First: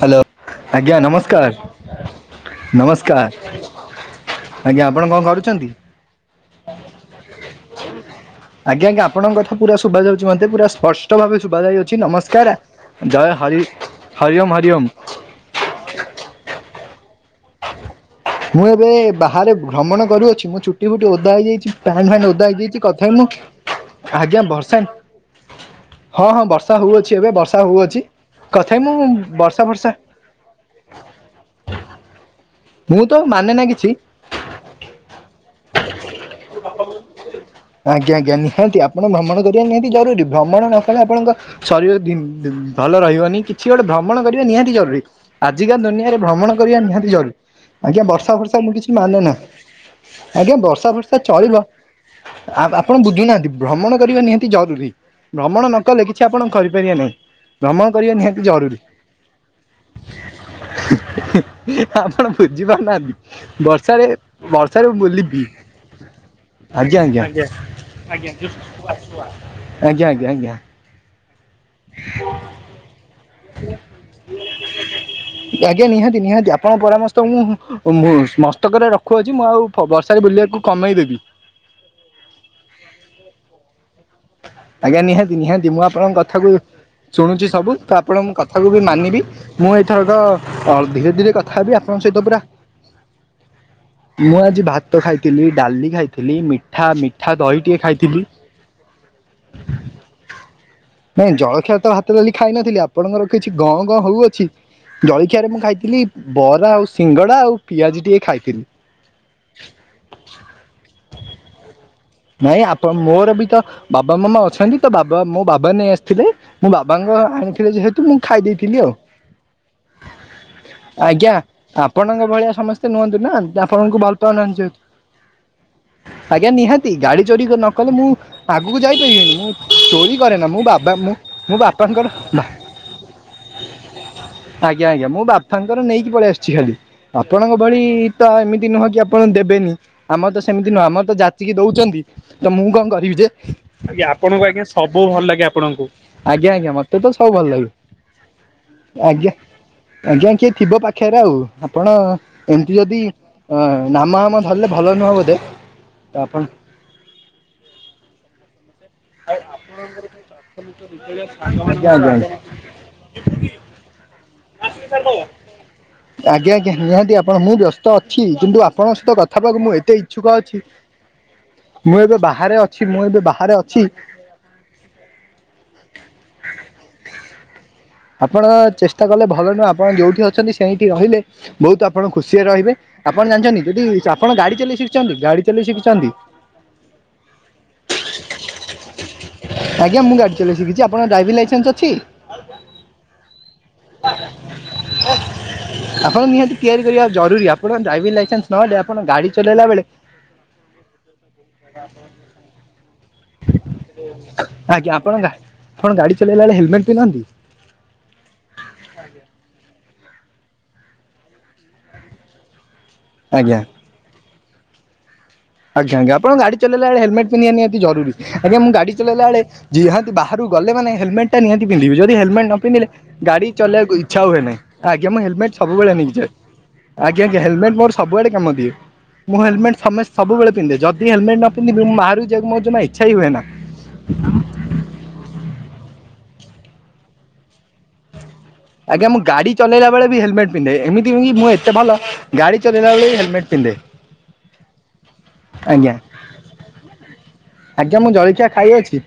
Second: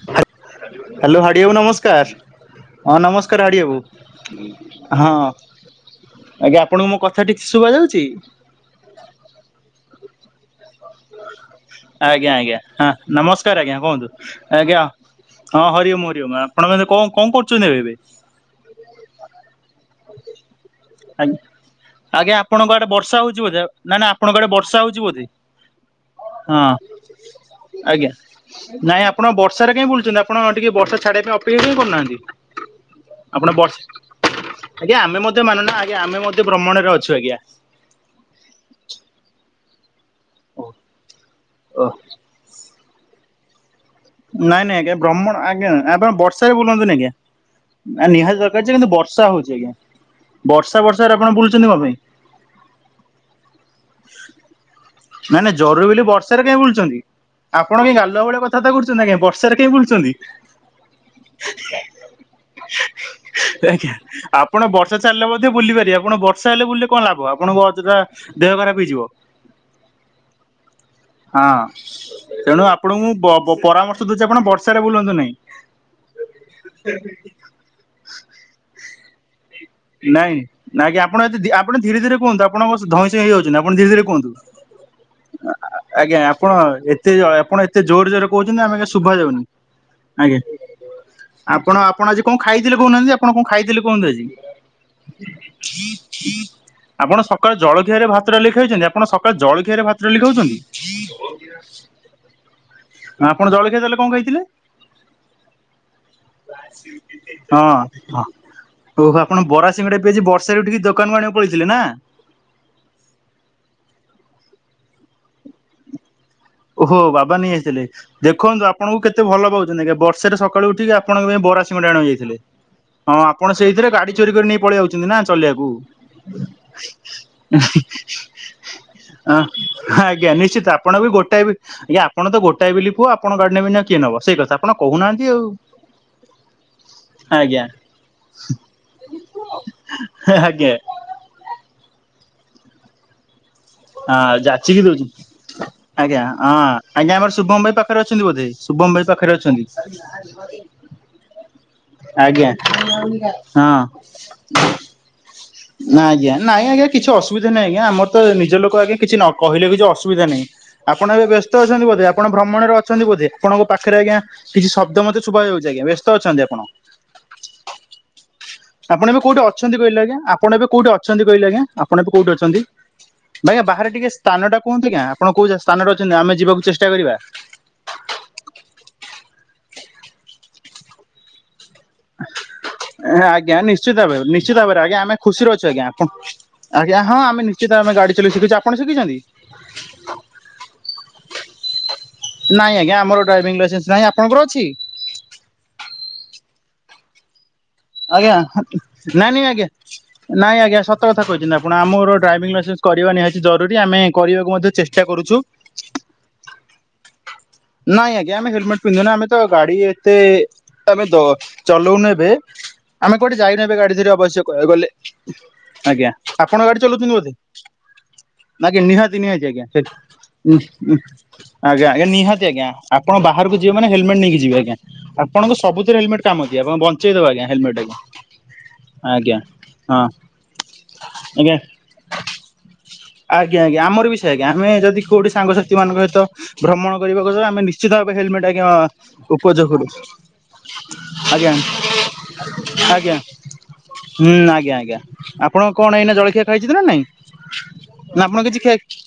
Hello ଆଜ୍ଞା hello ନମସ୍କାର ହାଡ଼ିବାବୁ ନମସ୍କାର। ହଁ ନମସ୍କାର ହାଡ଼ିବାବୁ ହଁ। ଆଜ୍ଞା ଆପଣ କଣ କରୁଛନ୍ତି? ଆଜ୍ଞା ଆପଣଙ୍କୁ ମୋ କଥା ଠିକ ସେ ଶୁଭା ଯାଉଚି? ମୋତେ ପୁରା ଷ ସ୍ପଷ୍ଟ ଭାବେ ଶୁଭାଯାଉଛି ଆଜ୍ଞା ନମସ୍କାର ଆଜ୍ଞା ହଁ ଜୟ ନମସ୍କାର ହରି ଆଜ୍ଞା କୁହନ୍ତୁ ହରିଓମ୍ ଆଜ୍ଞା ହରିଓମ୍। ହଁ ହରିଓମ ହରିଓମ ଆପଣ ମାନେ କ କଣ କରୁଚନ୍ତି ଏବେ ଏବେ? ମୁଁ ଏବେ ବାହାରେ ଭ୍ରମଣ କରୁଅଛି ମୁଁ ଚୁଟି ଫୁଟି ଓଦା ହେଇଯାଇଚି, ପ୍ୟାଣ୍ଟ ଫ୍ୟାଣ୍ଟ ଆଜ୍ଞା ଓଦା ଆପଣଙ୍କ ହେଇଯାଇଚି ଆଡେ ତଥାପି ବର୍ଷା ମୁଁ ହଉଛି ବୋଧେ ନା ନା ଆପଣଙ୍କ ଆଜ୍ଞା ଆଡେ ଭ ବର୍ଷା ହଉଚି ବୋଧେ। ବର୍ଷା ହଁ ହଉଅଛି ଏବେ ବର୍ଷା ହଉଅଛି। ଆଜ୍ଞା କଥା ମୁଁ ନାଇଁ ଆପଣ ବର୍ଷା ବର୍ଷାରେ କାଇହିଁ ଫର୍ଷା ବୁଲୁଚନ୍ତି ଆପଣ ଟିକେ ବର୍ଷା ଛାଡିବା ପାଇଁ ଅପେକ୍ଷା କାହିଁ କରୁନାହାନ୍ତି? ମୁଁ ତ ଆପଣ ମାନେ ନା ବର୍ଷା କିଛି। ଆଜ୍ଞା ଆମେ ମଧ୍ୟ ମାନୁନା ଆଜ୍ଞା ଆମେ ମଧ୍ୟ ଭ୍ରମଣରେ ଅଛୁ ଆଜ୍ଞା ଆଜ୍ଞା ଆଜ୍ଞା ନିହାତି ଆପଣ ଭ୍ରମଣ କ ରିବା ନିହାତି ଜରୁରୀ ଭ୍ରମଣ ଓ ନ କଲେ ଆପଣଙ୍କ ଶରୀର ଧିମ୍ ଧିମ ବି ଭଲ ରହିବନି କି କିଛି ଗୋଟେ ଭ୍ରମଣ କରିବା ନାଇଁ ନିହାତି ନାଇଁ ଆଜ୍ଞା ଜରୁରୀ, ଭ୍ରମଣ ଆଜ୍ଞା ଆଜିକାଲି ଆପଣ ଦୁନିଆରେ ବର୍ଷାରେ ଭ୍ରମଣ କରିବା ବୁଲନ୍ତୁନି ନିହାତି ଆଜ୍ଞା ଜରୁରୀ। ଆଜ୍ଞା ନା ବର୍ଷା ନିହାତି ଫର୍ଷା ଦରକାର ଯେ ମୁଁ କିନ୍ତୁ କିଛି ମାନେ ବର୍ଷା ନା ହଉଛି ଆଜ୍ଞା। ଆଜ୍ଞା ବର୍ଷା ବର୍ଷାରେ ଫର୍ଷା ଆପଣ ଚଳିବ। ବୁଲୁଛନ୍ତି କଣ ପାଇଁ ଆ ଆପଣ ବୁଝୁନାହାନ୍ତି ଭ୍ରମଣ କରିବା ନିହାତି ଜରୁରୀ। ନା ନା ଭ୍ରମଣ ନ ଜରୁରୀ କଲେ ବୋଲି କିଛି ଆପଣ ବର୍ଷାରେ କାଇହିଁ କରିପାରିବେ ବୁଲୁଛନ୍ତି ନାହିଁ। ଭ୍ରମଣ ଆପଣ ବି କରିବା ଗାଲୁଆ ନିହାତି ଭଳିଆ କଥାବାର୍ତ୍ତା ଜରୁରୀ କରୁଚ ନ୍ତି ନା କାଇଁ ବର୍ଷାରେ କାହିଁ ବୁଲୁଚନ୍ତି? ଆପଣ ବୁଝିପାରୁନାହାନ୍ତି ଆଜ୍ଞା ବର୍ଷାରେ ଆପଣ ବର୍ଷାରେ ବର୍ଷା ଚାଲିଲେ ବୁଲିବି ମଧ୍ୟ ବୁଲି ପାରିବେ ଆପଣ ବର୍ଷା ହେଲେ ବୁଲିଲେ ଆଜ୍ଞା କଣ ଆଜ୍ଞା ଲାଭ ଆଜ୍ଞା ଆପଣ ଣଙ୍କ ଅଯଥା ଦେହ ଖରାପ ହେଇଯିବ। ଆଜ୍ଞା ଆଜ୍ଞା ଆଜ୍ଞା। ହଁ ତେଣୁ ଆପଣଙ୍କୁ ମୁଁ ପ ବ ବ ପରାମର୍ଶ ଦଉଚି ଆପଣ ବର୍ଷାରେ ବୁଲନ୍ତୁ ନାହିଁ। ଆଜ୍ଞା ନିହାତି ନିହାତି ଆପଣଙ୍କ ପରାମର୍ଶ ତ ମୁଁ ମସ୍ତକରେ ରଖୁଅଛି ମୁଁ ଆଉ ବର୍ଷାରେ ନାଇଁ ବୁଲିବାକୁ ନାଇଁ କି କମେଇଦେବି ଆପଣ ଏତି ଆପଣ ଧୀରେ ଧୀରେ କୁହନ୍ତୁ ଆପଣଙ୍କ ଧଇଁ ସଇଁ ହେଇଯାଉଚନ୍ତି ଆପଣ ଧୀରେ ଧୀରେ କୁହନ୍ତୁ। ଆଜ୍ଞା ନିହାତି ଆ ନିହାତି ମୁଁ ଆ ଆପଣଙ୍କ ଆଜ୍ଞା କଥାକୁ ଆପଣ ଏତେ ଶୁଣୁଛି ଆପଣ ସବୁ ଏତେ ତ ଜୋରରେ ଆପଣଙ୍କ ଜୋରରେ କହୁଚନ୍ତି କଥାକୁ ବି ଆମେ ଶୁଭା ମାନିବି ଯାଉନି ମୁଁ ଏଇଥରକ ଆଜ୍ଞା ଧୀରେ ଧୀରେ କଥା ହେବି ଆପଣ ଆପଣଙ୍କ ଆପଣ ସହିତ ଆଜି କଣ ପୁରା ଖାଇଥିଲେ କହୁନାହାନ୍ତି ଆପଣ କଣ ଖାଇଥିଲେ କୁହନ୍ତୁ ଆଜି? ଭାତ ଖାଇଥିଲି ଡାଲି ଖାଇଥିଲି ମିଠା ଆପଣ ମିଠା ସକାଳ ଦହି ଟିକେ ଜଳଖିଆରେ ଖାଇଥିଲି। ଭାତ ଡାଲି ଖାଇଛନ୍ତି ଆପଣ ସକାଳ ଜଳଖିଆରେ ଭାତ ଡାଲି ଖାଉଛନ୍ତି? ନାଇଁ ଜଳଖିଆ ତ ହାତ ଡାଲି ଖାଇ ନଥିଲି ଆ ଆପଣଙ୍କର ଆପଣ କିଛି ଗଁ ଜଳଖିଆ ତାହେଲେ ଗଁ କଣ ଖାଇଥିଲେ? ହଉଅଛି? ଜଳଖିଆରେ ମୁଁ ଖାଇଥିଲି ବରା ଆଉ ସିଙ୍ଗଡା ଆଉ ହଁ ପିଆଜି ଟିକେ ଖାଇଥିଲି। ଓହୋ ଆପଣ ବରା ସିଙ୍ଗଡା ପିଆଜି ବର୍ଷାରେ ଉଠିକି ଦୋକାନକୁ ଆଣିବାକୁ ପଳେଇଥିଲେ ନା? ନାଇଁ ଆପଣ ମୋର ବି ତ ବାବା ମାମା ଅଛନ୍ତି ତ ବାବା ମୋ ବାବା ନେଇ ଆସିଥିଲେ। ମୋ ଓହୋ ବାବାଙ୍କ ବାବା ନେଇ ଆଣିଥିଲେ ଆସିଥିଲେ ଯେହେତୁ ମୁଁ ଖାଇ ଦେଖନ୍ତୁ ଦେଇଥିଲି ଆଉ ଆପଣଙ୍କୁ କେତେ ଭଲ ପାଉଛନ୍ତି ଆଜ୍ଞା ବର୍ଷାରେ ସକାଳୁ ଉଠିକି ଆପଣଙ୍କ ଆଜ୍ଞା ପାଇଁ ବରା ସିଙ୍ଗଡ଼ା ଆଣିବାକୁ ଆପଣଙ୍କ ଯାଇଥିଲେ ଭଳିଆ ସମସ୍ତେ ନୁହନ୍ତୁ ହଁ ନା ଆପଣ ସେଇଥିରେ ଆପଣଙ୍କୁ ଭଲ ଗାଡି ଚୋରି କରି ପାଉନାହାନ୍ତି ନେଇ ଯେହେତୁ ପଳେଇ ଯାଉଛନ୍ତି ନା ଚଲେଇବାକୁ। ଆଜ୍ଞା ନିହାତି। ଗାଡ଼ି ଚୋରି ନ କଲେ ମୁଁ ଆଗକୁ ଯାଇପାରିବିନି ମୁଁ ଚୋରି ଆଜ୍ଞା କରେନା ମୁଁ ନିଶ୍ଚିତ ଆପଣ ବାବା ବି ମୁଁ ଗୋଟାଏ ବି ମୁଁ ଆଜ୍ଞା ବାପାଙ୍କର ଆପଣ ତ ଗୋଟାଏ ବିଲି ପୁଅ ଆପଣ ଗାଡି ନେବେନି ଆଉ କିଏ ନବ ସେଇ କଥା ଆପଣ ଆଜ୍ଞା ଆଜ୍ଞା କହୁନାହାନ୍ତି ମୁଁ ଆଉ। ବାପାଙ୍କର ନେଇକି ପଳେଇ ଆସିଚି ଖାଲି। ଆପଣଙ୍କ ଆଜ୍ଞା ଭଳି ତ ଏମିତି ନୁହଁ କି ଆପଣ ଦେବେନି ଆମର ତ ସେମିତି ଆଜ୍ଞା ନୁହଁ ଆମର ତ ଜାଚିକି ଦ କହୁଛନ୍ତି ତ ମୁଁ କଣ କରିବି ଯେ? ଆଜ୍ଞା ହଁ ଆପଣଙ୍କୁ ଆଜ୍ଞା ଯାଚିକି ସବୁ ଦଉଛି ଭଲ ଲାଗେ ଆପଣଙ୍କୁ ଆଜ୍ଞା ହଁ ଆଜ୍ଞା ମତେ ତ ସବୁ ଆମର ଭଲ ଶୁଭମ ଲାଗେ। ଭାଇ ପାଖରେ ଅଛନ୍ତି ବୋଧେ ଶୁଭମ ଭାଇ ଆଜ୍ଞା ପାଖରେ ଅଛନ୍ତି ଆଜ୍ଞା କିଏ ଥିବ ପାଖରେ ଆଉ? ଆପଣ ଆଜ୍ଞା ଏମିତି ଯଦି ଅ ହଁ। ନାମ ହାମ ଧରିଲେ ଭଲ ନୁହଁ ବୋଧେ। ନାଁ ତ ଆଜ୍ଞା ଆପଣ ନାଇଁ ଆଜ୍ଞା କିଛି ଅସୁବିଧା ନାଁ ଆଜ୍ଞା ଆମର ତ ନିଜ ଲୋକ ଆଜ୍ଞା କିଛି କହିଲେ କିଛି ଅସୁବିଧା ନାହିଁ। ଆପଣ ଏବେ ବ୍ୟସ୍ତ ଅଛନ୍ତି ଆଜ୍ଞା ଆଜ୍ଞା ବୋଧେ ଆପଣ ଭ୍ରମଣରେ ଅଛନ୍ତି ବୋଧେ ଆପଣଙ୍କ ପାଖରେ ଆଜ୍ଞା କିଛି ଶବ୍ଦ ମତେ ଶୁଭା ଯାଉଛି। ବ୍ୟସ୍ତ ଅଛନ୍ତି ଆଜ୍ଞା ଆପଣ ଆଜ୍ଞା ନିହାତି ଆପଣ ମୁଁ ବ୍ୟସ୍ତ ଅଛି କିନ୍ତୁ ଆପଣଙ୍କ ଆପଣ ସହିତ ଏବେ କଥା କୋଉଠି ହେବାକୁ ମୁଁ ଅଛନ୍ତି ଏତେ କହିଲେ ଆଜ୍ଞା ଇଚ୍ଛୁକ ଆପଣ ଅଛି ଏବେ କୋଉଠି ଅଛନ୍ତି କହିଲେ ଆଜ୍ଞା ମୁଁ ଆପଣ ଏବେ କୋଉଠି ବାହାରେ ଅଛନ୍ତି? ଅଛି ମୁଁ ଏବେ ଆଜ୍ଞା ଅଛି ବାହାରେ ଟିକେ ସ୍ଥାନ ଟା କୁହନ୍ତି ଆଜ୍ଞା ଆପଣ କୋଉ ସ୍ଥାନରେ ଅଛନ୍ତି ଆମେ ଯିବାକୁ ଚେଷ୍ଟା କରିବା। ଆପଣ ଚେଷ୍ଟା କଲେ ଭଲ ନୁହେଁ ଆପଣ ଯୋଉଠି ଅଛନ୍ତି ସେଇଠି ରହିଲେ ବହୁତ ଆପଣ ଖୁସିରେ ରହିବେ ଆପଣ ଆଜ୍ଞା ଜାଣିଛନ୍ତି ଯଦି ନିଶ୍ଚିତ ଭାବରେ ଆପଣ ଗାଡି ନିଶ୍ଚିତ ଚଲେଇ ଭାବରେ ଆଜ୍ଞା ଆମେ ଶିଖିଛନ୍ତି ଗାଡି ଖୁସିରେ ଆଜ୍ଞା ଆଜ୍ଞା ହଁ ଆମେ ନିଶ୍ଚିତ ଆମେ ଗାଡି ଚଲେଇ ଶିଖିଛୁ ଆପଣ ଶିଖିଛନ୍ତି? କିଛି ଆପଣ ଡ୍ରାଇଭିଙ୍ଗ୍ ନାଇଁ ଆଜ୍ଞା ଆମର ଡ୍ରାଇଭିଂ ଲାଇସେନ୍ସ ନାହିଁ ଆପଣଙ୍କର ଅଛି? ଆପଣ ନିହାତି ତିଆରି କରିବା ଜରୁରୀ ଆପଣଙ୍କ ଡ୍ରାଇଭିଂ ଆଜ୍ଞା ଲାଇସେନ୍ସ ନହେଲେ ଆପଣ ଗାଡି ନାଇଁ ନାଇଁ ଚଲେଇଲା ଆଜ୍ଞା। ବେଳେ ନାଇଁ ଆଜ୍ଞା ସତକଥା କହିଛନ୍ତି ଆପଣ ଆମର ଡ୍ରାଇଭିଂ ଲାଇସେନ୍ସ କରିବା ନିହାତି ଜରୁରୀ ଆମେ କରିବାକୁ ମଧ୍ୟ ଆଜ୍ଞା ଚେଷ୍ଟା ଆପଣ ଗା କରୁଛୁ। ଆପଣ ଗାଡି ଚଲେଇଲା ବେଳେ ହେଲମେଟ ପିନ୍ଧନ୍ତି? ନାଇଁ ଆଜ୍ଞା ଆମେ ହେଲମେଟ ପିନ୍ଧୁ ଆମେ ତ ଗାଡି ତେ ଆମେ ଚଲଉନୁ ଏବେ। ଆମେ କୋଉଠି ଆଜ୍ଞା ଯାଇନେ ଏବେ ଗାଡି ଧରେ ଆବଶ୍ୟ କହିବାକୁ ଗଲେ। [inaudible] ଆଜ୍ଞା ଆଜ୍ଞା ଆପଣ ଗାଡି ଚଲାଇଲାବେଳେ ହେଲମେଟ ପନ୍ଧିବା ନିହାତି ଜରୁରୀ ଆଜ୍ଞା ଗାଡ଼ି ନିହାତି ଚଲେଇଲା ବେଳେ ନିହାତି ନିହାତି ବାହାରକୁ ଗଲେ। ଆଜ୍ଞା। ହେଲମଟା ନିହାତି ଆଜ୍ଞା ପିନ୍ଧିବେ ଆଜ୍ଞା ନିହାତି ହେଲମେଟ ନ ଆଜ୍ଞା ପିନ୍ଧିଲ ଆପଣ ଗାଡି ବାହାରକୁ ଯିବେ ମାନେ ଚଳେଇକୁ ହେଲମେଟ ଇଚ୍ଛା ନେଇକି ହୁଏ ନା ଯିବେ ଆଜ୍ଞା ହେଲମେଟ ଆପଣଙ୍କ ସବୁ ହେଲମେଟ କାମ ଦିଏ। ଆଜ୍ଞା ହେଲମେଟ ମୋର ସବୁଆଡେ କାମ ଦିଏ ମୁଁ ଆଜ୍ଞା ହେଲମେଟ୍ ହଁ ସମସ୍ତେ ସବୁବେଳେ ପିନ୍ଧେ ଯଦି ହେଲମେଟ ନ ଆଜ୍ଞା। ପିନ୍ଧିବେ ବାହାରୁ ଯମା ଇ ଆଜ୍ଞା ଆଜ୍ଞା ଆମର ବି ସେ ଆଜ୍ଞା ଆମେ ଯଦି କୋଉଠି ସାଙ୍ଗସାଥି ମାନଙ୍କ ସହିତ ଭ୍ରମଣ କରିବା ଆମେ ନିଶ୍ଚିତ ଭାବେ ହେଲମେଟ ଆ ଆଜ୍ଞା ମୁଁ ଗାଡି ଉପଯୋଗ କରୁ ଚଲେଇଲା ବେଳେ ବି ହେଲମେଟ ପିନ୍ଧେ ଏମିତି କି ମୁଁ ଆଜ୍ଞା ଏତେ ଭଲ ଗାଡି ଚଲେଇଲା ବେଳେ ଆଜ୍ଞା। ବି ହେଲମେଟ ପିନ୍ଧେ। ହୁଁ ଆଜ୍ଞା ଆଜ୍ଞା ଆପଣ କଣ ଆଜ୍ଞା ଏଇନା ଜଳଖିଆ ଖାଇଛନ୍ତି ନା ନାଇଁ? ଆଜ୍ଞା ମୁଁ ନା ଆପଣ ଜଳଖିଆ କିଛି ଖିଆ ଖାଇଅଛି।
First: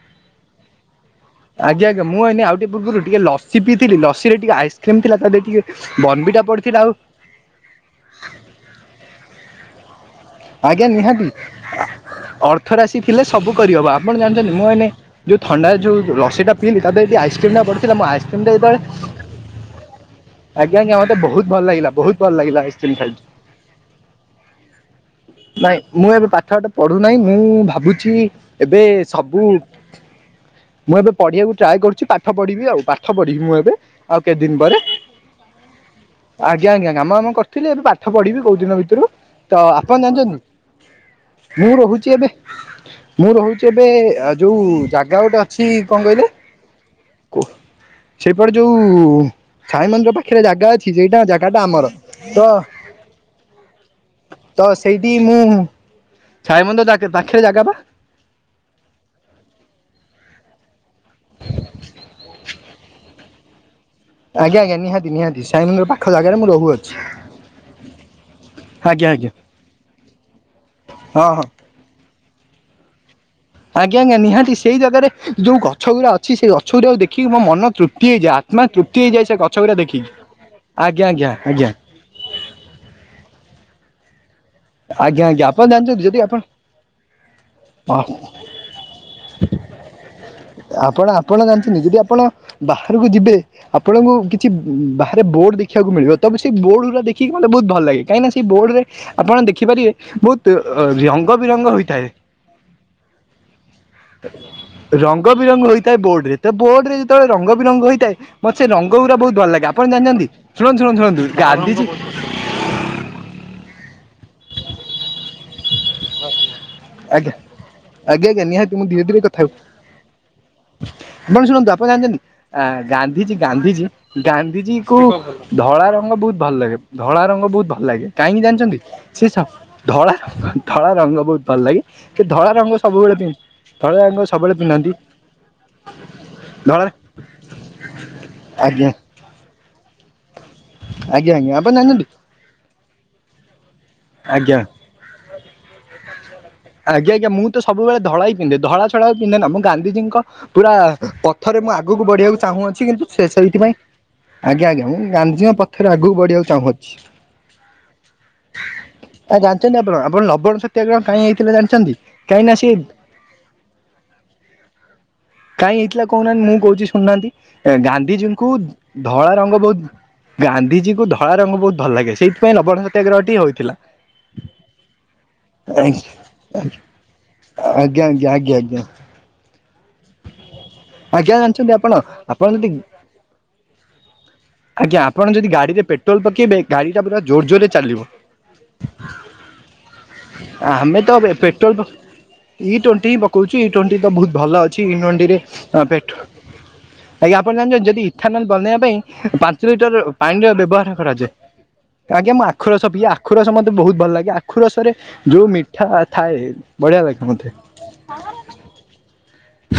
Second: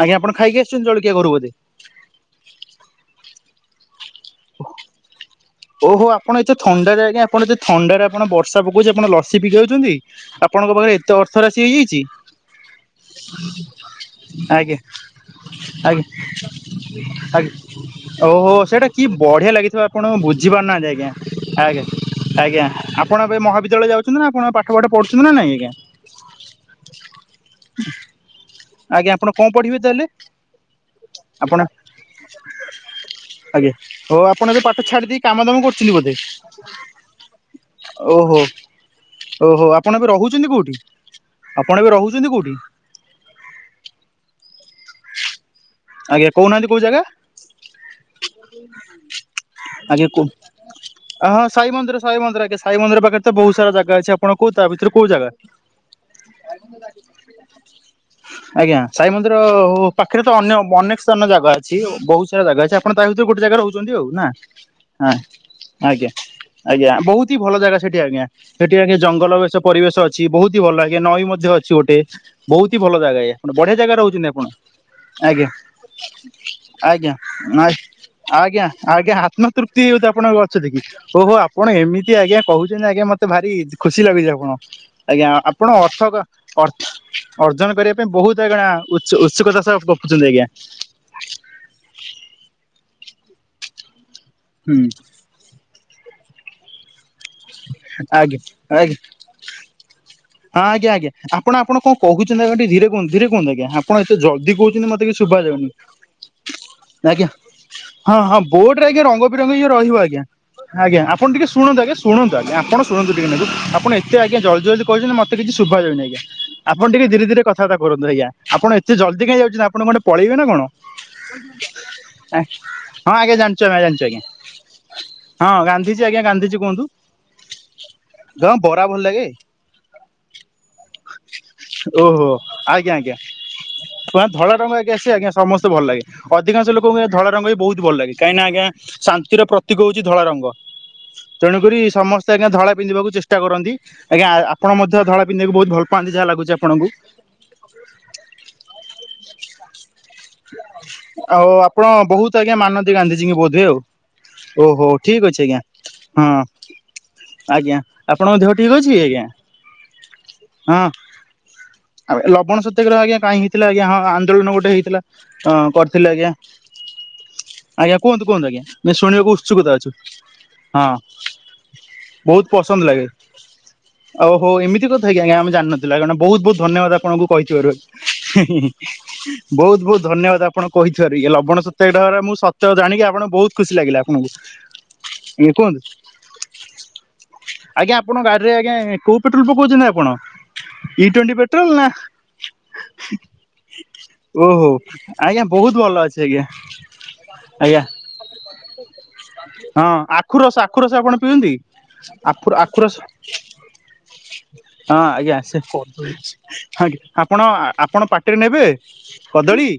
ଆଜ୍ଞା ଆପଣ ଖାଇକି ଆସିଛନ୍ତି ଜଳଖିଆ ଘରୁ ବୋଧେ? ଆଜ୍ଞା ଆଜ୍ଞା ମୁଁ ଏଇନି ଆଉଟେ ପୂର୍ବରୁ ଟିକେ ଲସି ପିଇଥିଲି। ଲସିରେ ଟିକେ ଆଇସକ୍ରିମ ଥିଲା। ଦେହରେ ଟିକେ ଓହୋ ଆପଣ ବନବିଟା ଏତେ ପଡିଥିଲା ଆଉ ଥଣ୍ଡାରେ ଆଜ୍ଞା ଆପଣ ଏତେ ଥଣ୍ଡାରେ ଆପଣ ବର୍ଷା ପକାଉଛି ଆପଣ ଲସି ପିିକଉଛନ୍ତି। ଆପଣଙ୍କ ଆଜ୍ଞା ପାଖରେ ଏତେ ନିହାତି ଅର୍ଥ ରାଶି ହେଇଯାଇଛି। ଅର୍ଥ ରାଶି ଥିଲେ ସବୁ କରିହବ ଆପଣ ଜାଣିଛନ୍ତି ମୁଁ ଆଜ୍ଞା ଏଇନେ ଯୋଉ ଥଣ୍ଡା ଆଜ୍ଞା ଯୋଉ ଲସି ଟା ପିଇଲି ତା ଦେହରେ। ଆଜ୍ଞା ଆଇସକ୍ରିମ ଟା ପଡ଼ିଥିଲା ମୁଁ ଆଇସକ୍ରିମ ଟା ଓହୋ ଯେତେବେଳେ ସେଇଟା କି ବଢ଼ିଆ ଲାଗିଥିବ ଆପଣ ବୁଝିପାରୁନାହାନ୍ତି ଆଜ୍ଞା ମତେ ବହୁତ ଭଲ ଆ ଆଜ୍ଞା। ଲାଗିଲା ବହୁତ ଭଲ ଲାଗିଲା ଆଜ୍ଞା ଆଇସ୍କ୍ରିମ୍ ଆପଣ ଖାଇକି। ଏବେ ମହାବିଦ୍ୟାଳୟ ଯାଉଛନ୍ତି ନା ଆପଣ ପାଠପଠ ପଢୁଛନ୍ତି। ନା ଆଜ୍ଞା? ନାଇଁ ମୁଁ ଏବେ ପାଠ ସାଠ ପଢୁନାହିଁ ମୁଁ ଭାବୁଛି ଏବେ ଆଜ୍ଞା ଆପଣ ସବୁ କଣ ପଢିବେ ତାହେଲେ ମୁଁ ଏବେ ପଢିବାକୁ ଆପଣ ଟ୍ରାଏ କରୁଛି ପାଠ ପଢିବି ଆଉ ପାଠ ପଢିବି ମୁଁ ଏବେ ଆଜ୍ଞା ଓ ଆଉ କେତେ ଆପଣ ଦିନି ଏବେ ପରେ। ପାଠ ଛାଡି ଦେଇକି କାମ ଦାମ କରୁଛନ୍ତି ବୋଧେ? ଆଜ୍ଞା ଆଜ୍ଞା କାମ ଦାମ କରିଥିଲି ଏବେ ପାଠ ଓହୋ ପଢିବି କୋଉ ଦିନ ଭିତରୁ। ତ ଓହୋ ଆପ୍ ଆପଣ ଜାଣିଛନ୍ତି ମୁଁ ରହୁଛି ଏବେ ରହୁଛନ୍ତି କୋଉଠି? ମୁଁ ରହୁଛି ଏବେ ଯୋଉ ଜାଗା ଗୋଟେ ଅଛି କଣ କହିଲେ? ଆଜ୍ଞା କହୁନାହାନ୍ତି କୋଉ ଜାଗା କୁ ସେପଟେ ଯୋଉ ସାଇ ଆଜ୍ଞା ମନ୍ଦିର କୁ ପାଖରେ ଜାଗା ଅଛି ସେଇଟା ହଁ ଜାଗା ଟା ସଇ ଆମର ମନ୍ଦିର ସଇ ତ ମନ୍ଦିର ଆଜ୍ଞା ସାଇ ମନ୍ଦିର ପାଖରେ ତ ବହୁତ ସାରା ଜାଗା ଅଛି ଆପଣ କୁ ତ ତା ଭିତରେ ସେଇଠି କୋଉ ଜାଗା। ମୁଁ ସାଇ ମନ୍ଦିର ପାଖରେ ଜାଗା ବା ଆଜ୍ଞା ସାଇ ମନ୍ଦିର ହୋ ପାଖରେ ତ ଅନ୍ୟ ଅନେକ ସ୍ଥାନର ଜାଗା ଅଛି ବହୁସାରା ଜାଗା ଅଛି ଆପଣ ତା ଭିତରେ ଗୋଟେ ଜାଗା ରହୁ ଛନ୍ତି ଆଉ ନା। ଆଜ୍ଞା ଆଜ୍ଞା ନିହାତି ନିହାତି ସାଇ ମନ୍ଦିର ପାଖ ଆଜ୍ଞା ଜାଗାରେ ମୁଁ ରହୁଅଛି ଆଜ୍ଞା ବହୁତି ଭଲ ଜାଗା ସେଠି ଆଜ୍ଞା ସେଠି ଆଜ୍ଞା ଜଙ୍ଗଲବେଷ ପରିବେଶ ଅଛି ବହୁତି ଭଲ ଲାଗେ ନଈ ହଁ ହଁ ମଧ୍ୟ ଅଛି ଗୋଟେ ବହୁତି ଭଲ ଜାଗା ଆଜ୍ଞା। ବଢିଆ ଆଜ୍ଞା ଜାଗାରେ ଆଜ୍ଞା ରହୁଛନ୍ତି ଆପଣ। ନିହାତି ସେଇ ଜାଗାରେ ଆଜ୍ଞା ଯଉ ଗଛ ଗୁରା ଅଛି ସେ ଗଛଗୁରିକକୁ ଆଜ୍ଞା ଦେଖି ମୋ ମନ ତୃପ୍ତି ହେଇଯାଏ ଆତ୍ମା ତୃପ୍ତି ହେଇଯାଏ ସେ ଗଛ ଗୁରା ତିଉତି ଦେଖିକି। ଆପଣଙ୍କ ଗଛ ଦେଖିଛି ଆଜ୍ଞା ଆଜ୍ଞା ଓହୋ ଆପଣ ଆଜ୍ଞା ଏମିତି ଆଜ୍ଞା କହୁଛନ୍ତି ଆଜ୍ଞା ମତେ ଭାରି ଖୁସି ଲାଗୁଛି ଆପଣ। ଆଜ୍ଞା ଆପଣ ଅର୍ଥକ ଅ ଅର୍ଜନ କରିବା ପାଇଁ ବହୁତୁ ଏହିକିନ ଉଛୁକ ଉ ଆପଣ ଆପଣ ଜାଣିଛନ୍ତି ଯଦି ଆପଣ ବାହା ଯିବେ ଆପଣଙ୍କୁ କିଛି ହୁଁ। ବାହାରେ ବୋର୍ଡ ଦେଖିବାକୁ ମିଳିବ ତମ ସେ ବୋର୍ଡ ରୁ ଦେଖ କିକି ମତେ ବହୁତ ଭଲ ଲାଗେ କାହିଁକିନା ଆଜ୍ଞା ସେ ବୋର୍ଡରେ ଆଜ୍ଞା ହଁ ଆପଣ ଦେଖିପାରିବେ ବହୁତୁ ଆଜ୍ଞା ଆଜ୍ଞା ରଙ୍ଗ ଆପଣ ବିରଙ୍ଗ ଆପଣ କଣ ହୋଇଥାଏ। କହୁଛନ୍ତି ଆଜ୍ଞା ଟିକେ ଧୀରେ କୁହନ୍ତୁ ଧୀରେ କୁହନ୍ତୁ ଆଜ୍ଞା ଆପଣ ଏତେ ଜଲ୍ଦି କହୁଛନ୍ତି ମତେ କିଛି ରଙ୍ଗ ଶୁଭା ବିରଙ୍ଗ ଯାଉନି ହେଇଥାଏ ବୋର୍ଡରେ। ତ ବୋର୍ଡ ରେ ଯେତେବେଳେ ଆଜ୍ଞା ରଙ୍ଗ ବିରଙ୍ଗ ହେଇଥାଏ ହଁ ହଁ ମତେ ସେ ବୋର୍ଡରେ ରଙ୍ଗ ଆଜ୍ଞା ଗୁରା ବହୁ ଭଲ ବିରଙ୍ଗ ଲାଗେ ଇଏ ଆପଣ ରହିବ ଆଜ୍ଞା। ଜାଣିନ୍ତି ଶୁଣନ୍ତୁ ଶୁଣନ୍ତୁ ଆଜ୍ଞା ଶୁଣନ୍ତୁ ଆପଣ ଟିକେ ଶୁଣନ୍ତୁ ଗନ୍ଧିଜି ଆଜ୍ଞା ଶୁଣନ୍ତୁ ଆଜ୍ଞା ଆପଣ ଶୁଣନ୍ତୁ ଟିକେ ନାକୁ ଆପଣ ଏତେ ଆଜ୍ଞା ଜଲଦି ଜଲଦି କହିଛନ୍ତି ମତେ କିଛି ଶୁଭା ଯାଉନି ଆଜ୍ଞା। ଆପଣ ଟିକେ ଧୀରେ ଆଜ୍ଞା ଧୀରେ କଥାବାର୍ତା କରନ୍ତୁ ଆଜ୍ଞା। ଆପଣ ନିହାତି ମୁଁ ଏତେ ଧୀରେ ଧୀରେ ଜଲ୍ଦି କଥା କାହିଁ ହେବି ଯାଉଛନ୍ତି ଆପଣ ଗୋଟେ ପଳେଇବେ ନା କଣ? ଆପଣ ଶୁଣନ୍ତୁ ଆପଣ ଜାଣିଛନ୍ତି ଆଁ ଆ ହଁ ଗାନ୍ଧିଜୀ ଆଜ୍ଞା ଜାଣିଛୁ ଆଜ୍ଞା ଗାନ୍ଧୀଜୀ ଜାଣିଛୁ ଆଜ୍ଞା ଗାନ୍ଧିଜୀ କୁ ହଁ ଧଳା ଗାନ୍ଧିଜୀ ରଙ୍ଗ ଆଜ୍ଞା ବହୁତୁ ଭଲ ଗାନ୍ଧିଜୀ ଲାଗେ। କୁହନ୍ତୁ। ଧଳା ରଙ୍ଗ ବହୁତୁ ଭଲ ଲାଗେ କାହିଁକି ହଁ ଜାଣିଛନ୍ତି ବରା ଭଲ ସି ଲାଗେ ସ ଧଳା ରଙ୍ଗ ଧଳା ରଙ୍ଗ ବହୁତୁ ଭଲ ଲାଗେ କି ଧଳା ରଙ୍ଗ ସବୁବେଳେ ପି ଚୁଆ ଧଳା ରଙ୍ଗ ଆଜ୍ଞା ସିଏ ଆଜ୍ଞା ସମସ୍ତେ ଭଲ ଲାଗେ ଅଧିକାଂଶ ଲୋକଙ୍କୁ ଆଜ୍ଞା ଧଳା ରଙ୍ଗ ବି ବହୁତୁ ଭଲ ଲାଗ କାହିଁକି ନା ଆଜ୍ଞା ଶାନ୍ତିର ପ୍ରତୀକ ହଉଛି ଧଳା ରଙ୍ଗ। ଆଜ୍ଞା ତେଣୁକରି ଆଜ୍ଞା [unintelligible] ସମସ୍ତେ ଆଜ୍ଞା ଧଳା ପିନ୍ଧିବାକୁ ଚେଷ୍ଟା କରନ୍ତି। ଆଜ୍ଞା ଆପଣ ମଧ୍ୟ ଧଳା ପିନ୍ଧିବାକୁ ବହୁତୁ ଭଲ ପାଆନ୍ତି ଯାହା ଲାଗୁଛି ଆପଣଙ୍କୁ? ତା ଛଡା ପିନ୍ଧ ନା ମୁଁ ଗାନ୍ଧିଜୀଙ୍କ ପୁରା ଆଉ ପଥରେ ମୁଁ ଆପଣ ଆଗକୁ ବହୁତ ବଢିବାକୁ ଆଜ୍ଞା ଚାହୁଁଅଛି ମାନନ୍ତି କିନ୍ତୁ ସେ ଗାନ୍ଧିଜୀଙ୍କୁ ବୋଧହୁଏ ସେଇଥିପାଇଁ ଆଉ ଆଜ୍ଞା ଆଜ୍ଞା ଓହୋ ମୁଁ ଠିକ ଅଛି ଗାନ୍ଧିଜି ଙ୍କ ଆଜ୍ଞା। ପଥରେ ହଁ ବଢିବାକୁ ଚାହୁଁଅଛି। ଆଜ୍ଞା ଆପଣଙ୍କ ଦେହ ଠିକ ଅଛି ଆଜ୍ଞା ଆ ଜାଣିଛନ୍ତି ଆପଣ ଆପଣ ଲବଣ ହଁ ସତ୍ୟାଗ୍ରହ କାହିଁ ହେଇଥିଲା ଜାଣିଛନ୍ତି? ଆଉ କାହିଁକି ନା ଲବଣ ସିଏ ସତ୍ୟାଗ୍ରହ ଆଜ୍ଞା କାହିଁକି ହେଇଥିଲା। ହେଲା ଆଜ୍ଞା ହଁ ଆନ୍ଦୋଳନ ଗୋଟେ ହେଇଥିଲା। ହଁ କାଇଁ ହେଇଥିଲା କରିଥିଲେ ଆଜ୍ଞା କହୁନାହାନ୍ତି ମୁଁ କହୁଛି ଶୁଣୁ ନାହାନ୍ତି ଆଜ୍ଞା କୁହନ୍ତୁ କୁହନ୍ତୁ ଗାନ୍ଧିଜୀଙ୍କୁ ଆଜ୍ଞା ଆମେ ଶୁଣିବାକୁ ଧଳା ରଙ୍ଗ ଉତ୍ସୁକତା ଅଛୁ ବହୁତୁ ହଁ। ଗାନ୍ଧିଜୀ କୁ ଧଳା ରଙ୍ଗ ବହୁତୁ ଭଲ ଲାଗେ ବହୁତ ସେଇଥିପାଇଁ ପସନ୍ଦ ଲବଣ ଲାଗେ। ସତ୍ୟାଗ୍ରହଟି ହୋଇଥିଲା। ଓହୋ ଏମିତି କଥା କି ଆଜ୍ଞା ଆମେ ଜାଣିନଥିଲା ଆଜ୍ଞା କାରଣ ବହୁତ ବହୁତ ଧନ୍ୟବାଦ ଆପଣଙ୍କୁ କହିଥିବାରୁ। ଆଜ୍ଞା ଆଜ୍ଞା ହିଁ ହିଁ ଆଜ୍ଞା ହିଁ ବହୁତୁ ତ ଧନ୍ୟବାଦ ଆପଣ କହିଥିବାର ଇଏ ଆଜ୍ଞା ଲବଣ ଜାଣିଛନ୍ତି ଆପଣ ସତ୍ୟାଗ୍ରହ ର ସତ୍ୟ ଜାଣିକି ମୁଁ ଆପଣ ଯଦି ସତ୍ୟ ଜାଣିକି ଆପଣ ବହୁତ ଖୁସି ଲାଗିଲା ଆପଣଙ୍କୁ। ଆଜ୍ଞା ଆପଣ ଯଦି ଆଜ୍ଞା କୁହନ୍ତୁ ଗାଡିରେ ପେଟ୍ରୋଲ ପକେଇବେ ଗାଡିଟା ପୁରା ଜୋର ଜୋରରେ ଚାଲିବ। ଆଜ୍ଞା ଆପଣଙ୍କ ଗାଡିରେ ଆଜ୍ଞା କୋଉ ପେଟ୍ରୋଲ ପକାଉଛନ୍ତି ଆପଣ? ଆମେ ଇ ତ ଟ୍ୱେଣ୍ଟି ପେଟ୍ରୋଲ ନା ଇ ଟ୍ୱେଣ୍ଟି ହିଁ ପକଉଛୁ ଇ ଟ୍ୱେଣ୍ଟି ତ ବହୁତ ଭଲ ଓହୋ ଅ। ଛି ନଣ୍ଡିରେ ଆଜ୍ଞା ବହୁତ ଭଲ ପେଟୋ ଅଛି ଆଜ୍ଞା ଆଜ୍ଞା ଆପଣ ଜାଣିଛନ୍ତି ଯଦି ଇଥାନଲ ବନେଇବା ପାଇଁ ପାଞ୍ଚ ହଁ ଲିଟର ଆଖୁ ପାଣିର ରସ ଆଖୁ ବ୍ୟବହାର ରସ ଆପଣ କରାଯାଏ ପିଅନ୍ତି? ଆଜ୍ଞା ମୁଁ ଆଖୁ ରସ ପିଇ ଆଖୁ ରସ ମତେ ବହୁତ ଭଲ ଲାଗେ ଆଖୁ ରସ ରେ ହଁ ଯୋଉ ସେ ମିଠା ଥାଏ ବଢିଆ ଆଜ୍ଞା ଲାଗେ ଆପଣ ମତେ ଆପଣ ପାଟିରେ ନେବେ କଦଳୀ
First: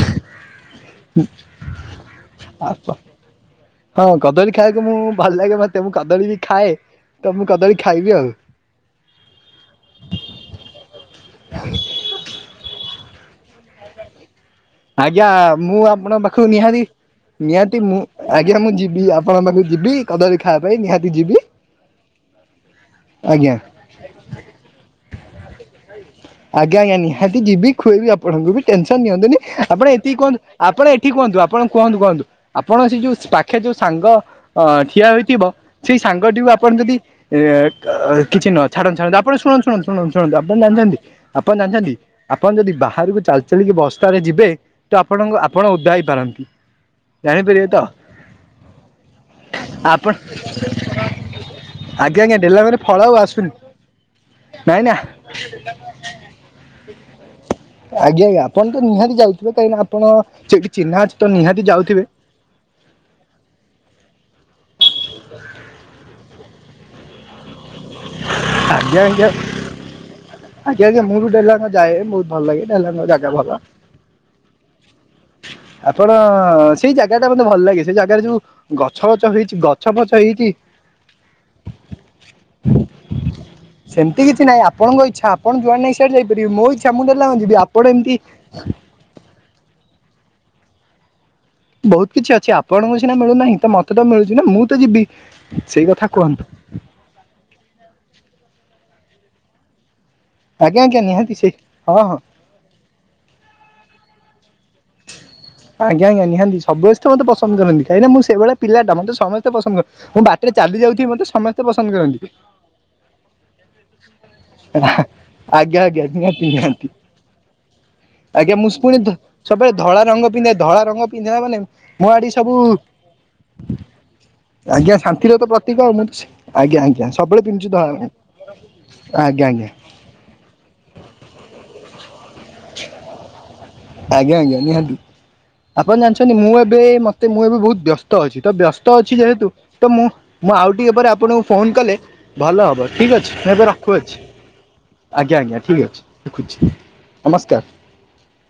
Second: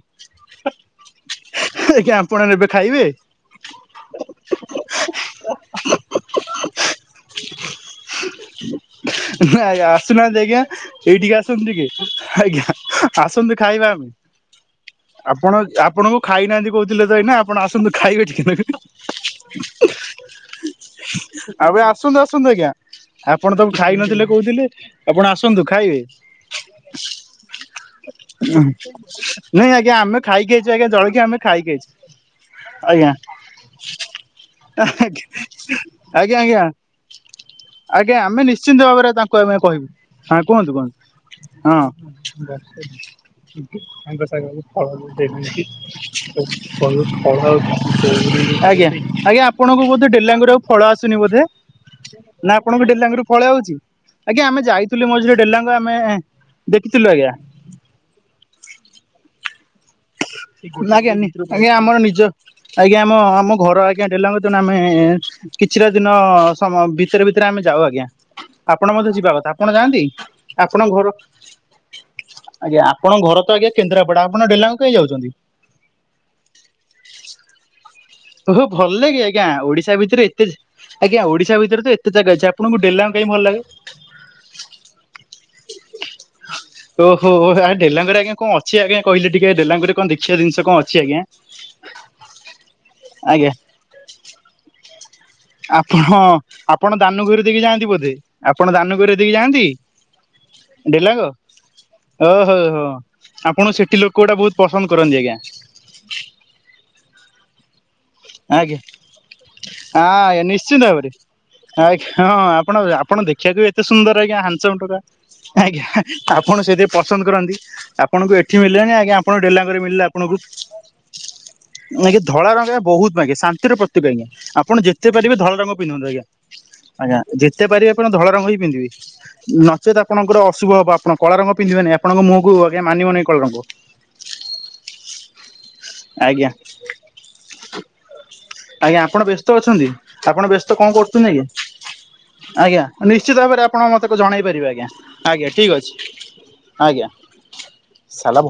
ଆଜ୍ଞା ଆପଣ ନେବେ ଖାଇବେ? ହଁ କଦଳୀ ଖାଇବାକୁ ମୁଁ ଭଲ ଲାଗେ ମତେ ମୁ କଦ୍ ଦଳୀ ବି ଖାଏ। ତ ମୁଁ କଦଳୀ ଖାଇବି ଆଉ। ନ ଆ ଆସୁନାହାନ୍ତି ଆଜ୍ଞା ଏଇଠିକି ଆସନ୍ତୁ ଟିକେ। ଆଜ୍ଞା। ଆସନ୍ତୁ ଖାଇବା ଆମେ ଆଜ୍ଞା ଆପଣ ମୁଁ ଆପଣଙ୍କ ଆପଣଙ୍କୁ ପାଖକୁ ଖାଇନାହାନ୍ତି ନିହାତି କହୁଥିଲେ ତ ଏଇନା ଆପଣ ନିହାତି ଆସନ୍ତୁ ମୁଁ ଖାଇବେ ଟିକେ ଆଜ୍ଞା ନାକୁ ମୁଁ ଯିବି ଆପଣଙ୍କ ଯିବି କଦଳୀ ଖାଇବା ପାଇଁ ନିହାତି ଯିବି ଆଉ ଏବେ ଆସନ୍ତୁ ଆସନ୍ତୁ ଆଜ୍ଞା। ଆଜ୍ଞା। ଆପଣ ତାକୁୁ ଖାଇ ନଥିଲେ କହୁଥିଲେ ଆପଣ ଆସନ୍ତୁ ଖାଇବେ। ଖୋଇବି ଆପଣଙ୍କୁ ବି ଟେନସନ୍ ନିଅନ୍ତୁନି। ନାଇଁ ଆପଣ ଆଜ୍ଞା ଏତିକି ଆମେ କୁହନ୍ତୁ ଖାଇକି ଆଇଛୁ ଆପଣ ଆଜ୍ଞା ଏଠି ଜଳଖିଆ କୁହନ୍ତୁ ଆମେ ଆପଣ ଖାଇକି ଆଇଛୁ କୁହନ୍ତୁ କୁହନ୍ତୁ ଆପଣ ସେ ଆଜ୍ଞା। ଯୋଉ ପାଖେ ଯୋଉ ସାଙ୍ଗ ଅଁ ଠିଆ ହୋଇଥିବ ସେଇ ଆଜ୍ଞା ସାଙ୍ଗଟିକୁ ଆଜ୍ଞା ଆପଣ ଯଦି ଏ ଆଜ୍ଞା ଆମେ କିଛି ନୁହଁ ନିଶ୍ଚିନ୍ତ ଛାଡନ୍ତୁ ଭାବରେ ଛଡନ୍ତୁ ଆପଣ ତାଙ୍କୁ ଆମେ ଶୁଣନ୍ତୁ ଶୁଣନ୍ତୁ କହିବୁ। ଶୁଣନ୍ତୁ ଶୁଣନ୍ତୁ ହଁ ଆପ ପନ୍ କୁହନ୍ତୁ କୁହନ୍ତୁ ଜାଣିଛନ୍ତି ଆପଣ ହଁ। ଜାଣିଛନ୍ତି ଆପଣ ଯଦି ବାହାରକୁ ଚାଲି ଚାଲିକି ବସ ଆଜ୍ଞା। ହେଇପାରନ୍ତି ଜାଣିପାରିବେ ତ ଆଜ୍ଞା ଆପଣଙ୍କୁ ବୋଧେ ଆପଣ ଡେଲାଙ୍ଗରେ ଆଉ ଫଳ ଆସୁନି ବୋଧେ ଆଜ୍ଞା ଆଜ୍ଞା ନା ଡେଲାଙ୍ଗରେ ଆପଣଙ୍କୁ ଆଉ ଡେଲାଙ୍ଗ ରୁ ଫଳ ଆସୁନି ଆଉଛି? ଆଜ୍ଞା ଆମେ ନାଇଁ ନା ଯାଇଥିଲୁ ମଝିରେ ଡେଲାଙ୍ଗ ଆମେ ଦେଖିଥିଲୁ ଆଜ୍ଞା। ଆଜ୍ଞା ଆଜ୍ଞା ଆପଣ ତ ନିହାତି ଯାଇଥିବେ ତ ଏଇନା ଆ୍ଞା ନି ଆଜ୍ଞା ଆମର ନିଜ ଆଜ୍ଞା ଆମ ଆମ ଘର ଆଜ୍ଞା ଡେଲାଙ୍ଗରେ ତୁ ଆମେ କିଛିଟା ଦିନ ସମ ଭିତରେ ଭିତରେ ଆମେ ଯାଉ ଆଜ୍ଞା। ଆପଣ ଆଜ୍ଞା ମଧ୍ୟ ଆଜ୍ଞା ଯିବା କଥା ଆପଣ ଯାଆନ୍ତି? ଆଜ୍ଞା ଆପଣଙ୍କ ଆଜ୍ଞା ଘର ମୁଁ ବି ଡେଲାଙ୍ଗ ଯାଏ ବହୁତ ଭଲ ଲାଗେ ଆଜ୍ଞା ଡେଲାଙ୍ଗ ଆପଣଙ୍କ ଜାଗା ଘର ଭଲ ତ ଆଜ୍ଞା କେନ୍ଦାପଡା ଆପଣ ଡେଲାଙ୍ଗ କାହିଁ ଯାଉଛନ୍ତି? ଆପଣ ସେଇ ଜାଗା ଟା ମୋତେ ଭଲ ଲାଗେ। ସେ ଜାଗାରେ ଯୋଉ ଓହୋ ଭଲ ଗଛ ଲାଗେ ଗଛ ଆଜ୍ଞା ହେଇଛି ଗଛ ଓଡିଶା ପଛ ଭିତରେ ଏତେ ହେଇକି ଆଜ୍ଞା ଓଡିଶା ଭିତରେ ତ ଏତେ ଜାଗା ଅଛି ଆପଣଙ୍କୁ ଡେଲାଙ୍ଗ କାଇଁ ଭଲ ଲାଗେ? ସେମିତି କିଛି ନାଇଁ ଆପଣଙ୍କ ଇଚ୍ଛା ଆପଣ ଯୁଆଡେ ନାଇଁ ସିଆଡେ ଯାଇପାରିବେ ମୋ ଇଛା ମୁଁ ଡେଲାଙ୍ଗ ଯିବି ଆପଣ ଏମିତି ଡେଲାଙ୍ଗ ରେ ଆଜ୍ଞା କଣ ଅଛି ଆଜ୍ଞା କହିଲେ ଟିକେ? ଡେଲାଙ୍ଗ ରେ କଣ ଦେଖିବା ଜିନିଷ କଣ ଅଛି ଆଞା? ବହୁତ କିଛି ଅଛି ଆପଣଙ୍କୁ ସିନା ଆଜ୍ଞା ମିଳୁନାହିଁ ତ ମତେ ତ ମିଳୁଛି ନା ମୁଁ ତ ଯିବି ସେଇ କଥା ଆପଣ କୁହନ୍ତୁ ଆପଣ ଦାନୁ ଘର ଦେଇକି ଯାଆନ୍ତି ବୋଧେ ଆପଣ ଦାନୁଗୁରେ ଦେଇକି ଯାଆନ୍ତି? ଆଜ୍ଞା ଆଜ୍ଞା ଡେଲାଙ୍ଗ ନିହାତି ସେଇ ହଁ ହଁ ଓହୋ ହୋ ଆପଣ ସେଠି ଲୋକ ଗୁଡା ବହୁତ ପସନ୍ଦ କରନ୍ତି ଆଜ୍ଞା ଆଜ୍ଞା ଆଜ୍ଞା ନିହାତି ସବୁ ବେସ୍ତେ ତ ମତେ ପସନ୍ଦ କରନ୍ତି। କାହିଁକିନା ମୁଁ ସେଇଭଳିଆ ଆଜ୍ଞା ପିଲାଟା ମତେ ସମସ୍ତେ ପସନ୍ଦ କରନ୍ତି। ମୁଁ ଆଜ୍ଞା ବାଟରେ ନିଶ୍ଚିନ୍ତ ଚାଲି ଭାବରେ ଯାଉଥିବି ମତେ ସମସ୍ତେ ପସନ୍ଦ ଆଜ୍ଞା କରନ୍ତି। ହଁ [unintelligible] ଆପଣ ଦେଖିବାକୁ ବି ଏତେ ସୁନ୍ଦର ଆଜ୍ଞା ହ୍ୟାଣ୍ଡସମ୍ ଟୋକା। ଆଜ୍ଞା ଆପଣ ସେଥିପାଇଁ ପସନ୍ଦ କରନ୍ତି। ଆପଣଙ୍କୁ ଆଜ୍ଞା ଏଠି ମୁଁ ମିଳିଲେନି ପୁଣି ଆଜ୍ଞା ଆପଣ ସବୁବେଳେ ଡେଲାଙ୍ଗରେ ଧଳା ମିଳିଲା ରଙ୍ଗ ଆପଣଙ୍କୁ। ପିନ୍ଧେ ଧଳା ରଙ୍ଗ ପିନ୍ଧିବା ମାନେ ମୋ ଆଜ୍ଞା ଆଡିି ଧଳା ସବୁ ରଙ୍ଗ ବହୁତ ମାଗେ ଶାନ୍ତିର ପ୍ରତୀକ ଆଜ୍ଞା ଆପଣ ଆଜ୍ଞା ଯେତେ ଶାନ୍ତିର ପାରିବେ ତ ଧଳା ରଙ୍ଗ ପ୍ରତୀକ ମୁଁ ପିନ୍ଧନ୍ତୁ ତ ଆଜ୍ଞା ଆଜ୍ଞା। ସବୁବେଳେ ଯେତେ ପିନ୍ଧୁଛି ପାରିବେ ଆପଣ ଧଳା ରଙ୍ଗ ହିଁ ପିନ୍ଧିବେ। ଆଜ୍ଞା ଆଜ୍ଞା ନଚେତ ଆପଣଙ୍କର ଅଶୁଭ ହବ ଆପଣ କଳା ରଙ୍ଗ ପିନ୍ଧିବେନି ଆପଣଙ୍କ ମୁହକୁ ମାନିମନି କଳା ରଙ୍ଗ। ଆଜ୍ଞା ଆଜ୍ଞା ନିହାତି ଆପଣ ଜାଣିଛନ୍ତି ଆଜ୍ଞା ମୁଁ ଏବେ ମତେ ମୁଁ ଏବେ ବହୁତ ବ୍ୟସ୍ତ ଅଛି। ତ ବ୍ୟସ୍ତ ଆଜ୍ଞା ଅଛି ଆପଣ ଯେହେତୁ ବ୍ୟସ୍ତ ତ ଅଛନ୍ତି ମୁଁ ଆପଣ ମୁଁ ବ୍ୟସ୍ତ ଆଉ କଣ ଟିକେ ପରେ କରୁଛନ୍ତି ଆପଣଙ୍କୁ ଆଜ୍ଞା? ଫୋନ କଲେ ଭଲ ହବ ଆଜ୍ଞା ଠିକ୍ ଅଛି। ନିଶ୍ଚିତ ମୁଁ ଏବେ ଭାବରେ ଆପଣ ମତେ ରଖୁଅଛି ଜଣେଇ ପାରିବେ ଆଜ୍ଞା ଆଜ୍ଞା ଠିକ ଠିକ୍ ଅଛି ରଖୁଛି। ନମସ୍କାର। ଶାଲା ବ